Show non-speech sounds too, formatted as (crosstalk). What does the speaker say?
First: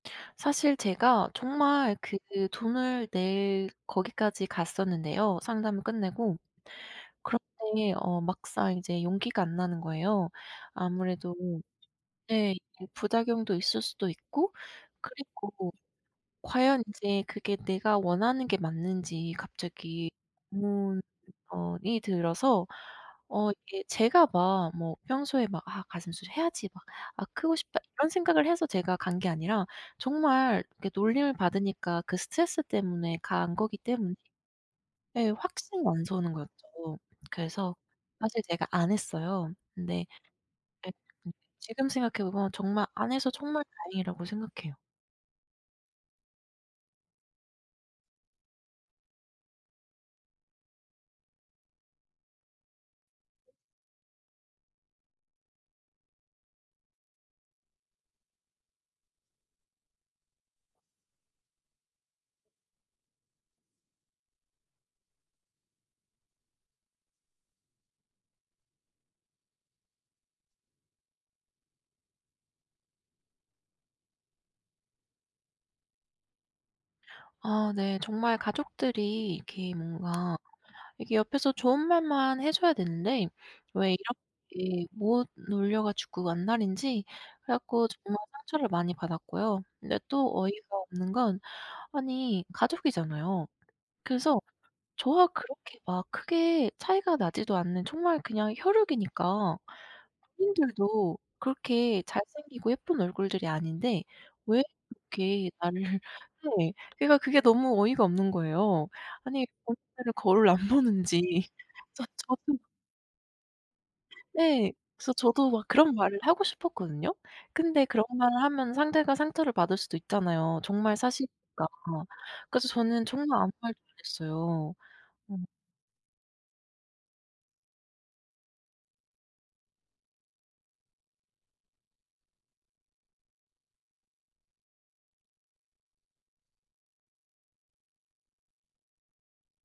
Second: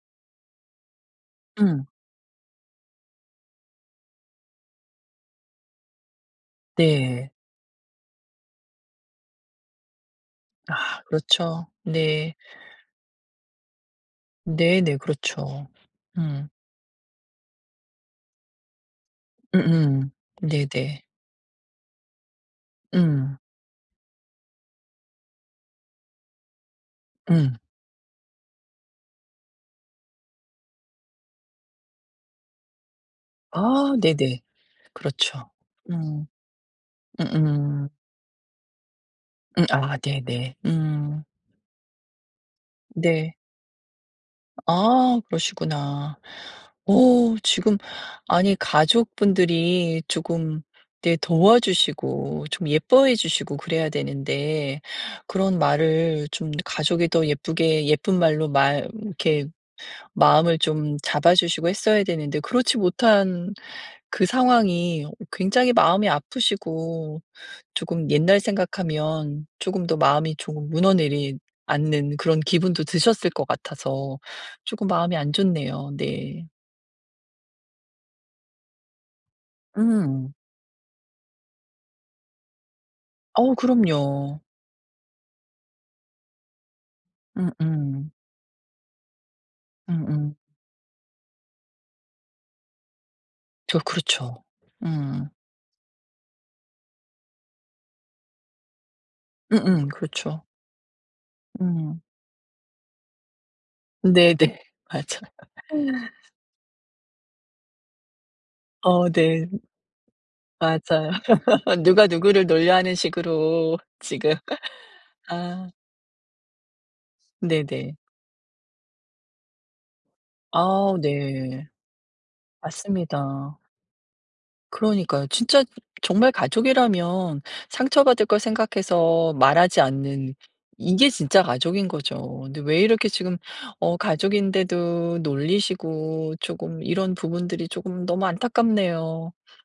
사실 제가 음. 정말 그 돈을 낼 거기까지 갔었는데요, 상담을 끝내고. 네. 그런데 어 막상 이제 용기가 안 나는 거예요. 아 아무래도 그렇죠. 네. 예 이제 부작용도 있을 수도 있고 네네. 그렇죠. 그리고 음. 과연 이제 그게 내가 원하는 게 맞는지 갑자기 음음 의문 네네. 어 이 들어서 음. 어 이게 제가 막 뭐 평소에 막 '아 가슴 수술해야지.' 막 '아 크고 음. 싶다.' 이런 생각을 해서 제가 간 게 아니라 정말 이렇게 놀림을 받으니까 그 스트레스 때문에 간 거기 아 때문에 네네. 예 그렇죠. 확신이 안 음. 서는 거였죠. 그래서 으음. 사실 제가 안 했어요. 음 아 근데 네네. 예 음. 근데 지금 생각해 보면 정말 안 해서 네. 정말 다행이라고 생각해요. 아 그러시구나. 어 지금 아니 가족분들이 조금 이렇게 도와주시고 좀 예뻐해 주시고 그래야 되는데 그런 말을 좀 가족이 더 예쁘게 예쁜 말로 말 이렇게 마음을 좀 잡아 주시고 했어야 되는데 그렇지 못한 그 상황이 어 굉장히 마음이 아프시고 쪼금 옛날 생각하면 쪼금 더 마음이 조금 무너내리 앉는 그런 기분도 드셨을 것 같아서 쪼금 마음이 안 좋네요. 네. 아 네. 정말 가족들이 이렇게 음. 뭔가 이게 옆에서 좋은 말만 해줘야 되는데 어 왜 그럼요. 이렇게 못 놀려 가지고 안달인지 그래갖고 음음. 정말 상처를 많이 받았고요. 근데 또 음음. 어이가 없는 건 아니 가족이잖아요. 저 그래서 그렇죠. 저와 음. 그렇게 막 크게 차이가 나지도 않는 정말 그냥 혈육이니까 음음 그렇죠. 본인들도 음. 그렇게 잘생기고 예쁜 얼굴들이 아닌데 네네. 왜 맞아요. 그렇게 나를 (laughs) 네. 그러니까 그게 너무 어이가 없는 거예요. 어 네. 아니 본인들은 거울 안 맞아요. 보는지. (laughs) 저 '누가 누구를 저도 놀려.' 하는 식으로 지금 예. 그래서 저도 막 아. 그런 말을 하고 싶었거든요. 근데 네네. 그런 말을 하면 상대가 상처를 받을 수도 있잖아요. 정말 아 네. 사실이니까. 그래서 저는 정말 아무 맞습니다. 말도 안 했어요. 그러니까요. 음. 진짜 정말 가족이라면 상처 받을 걸 생각해서 말하지 않는 이게 진짜 가족인거죠. 근데 왜 이렇게 지금 어 가족인데도 놀리시고 쪼금 이런 부분들이 쪼금 너무 안타깝네요.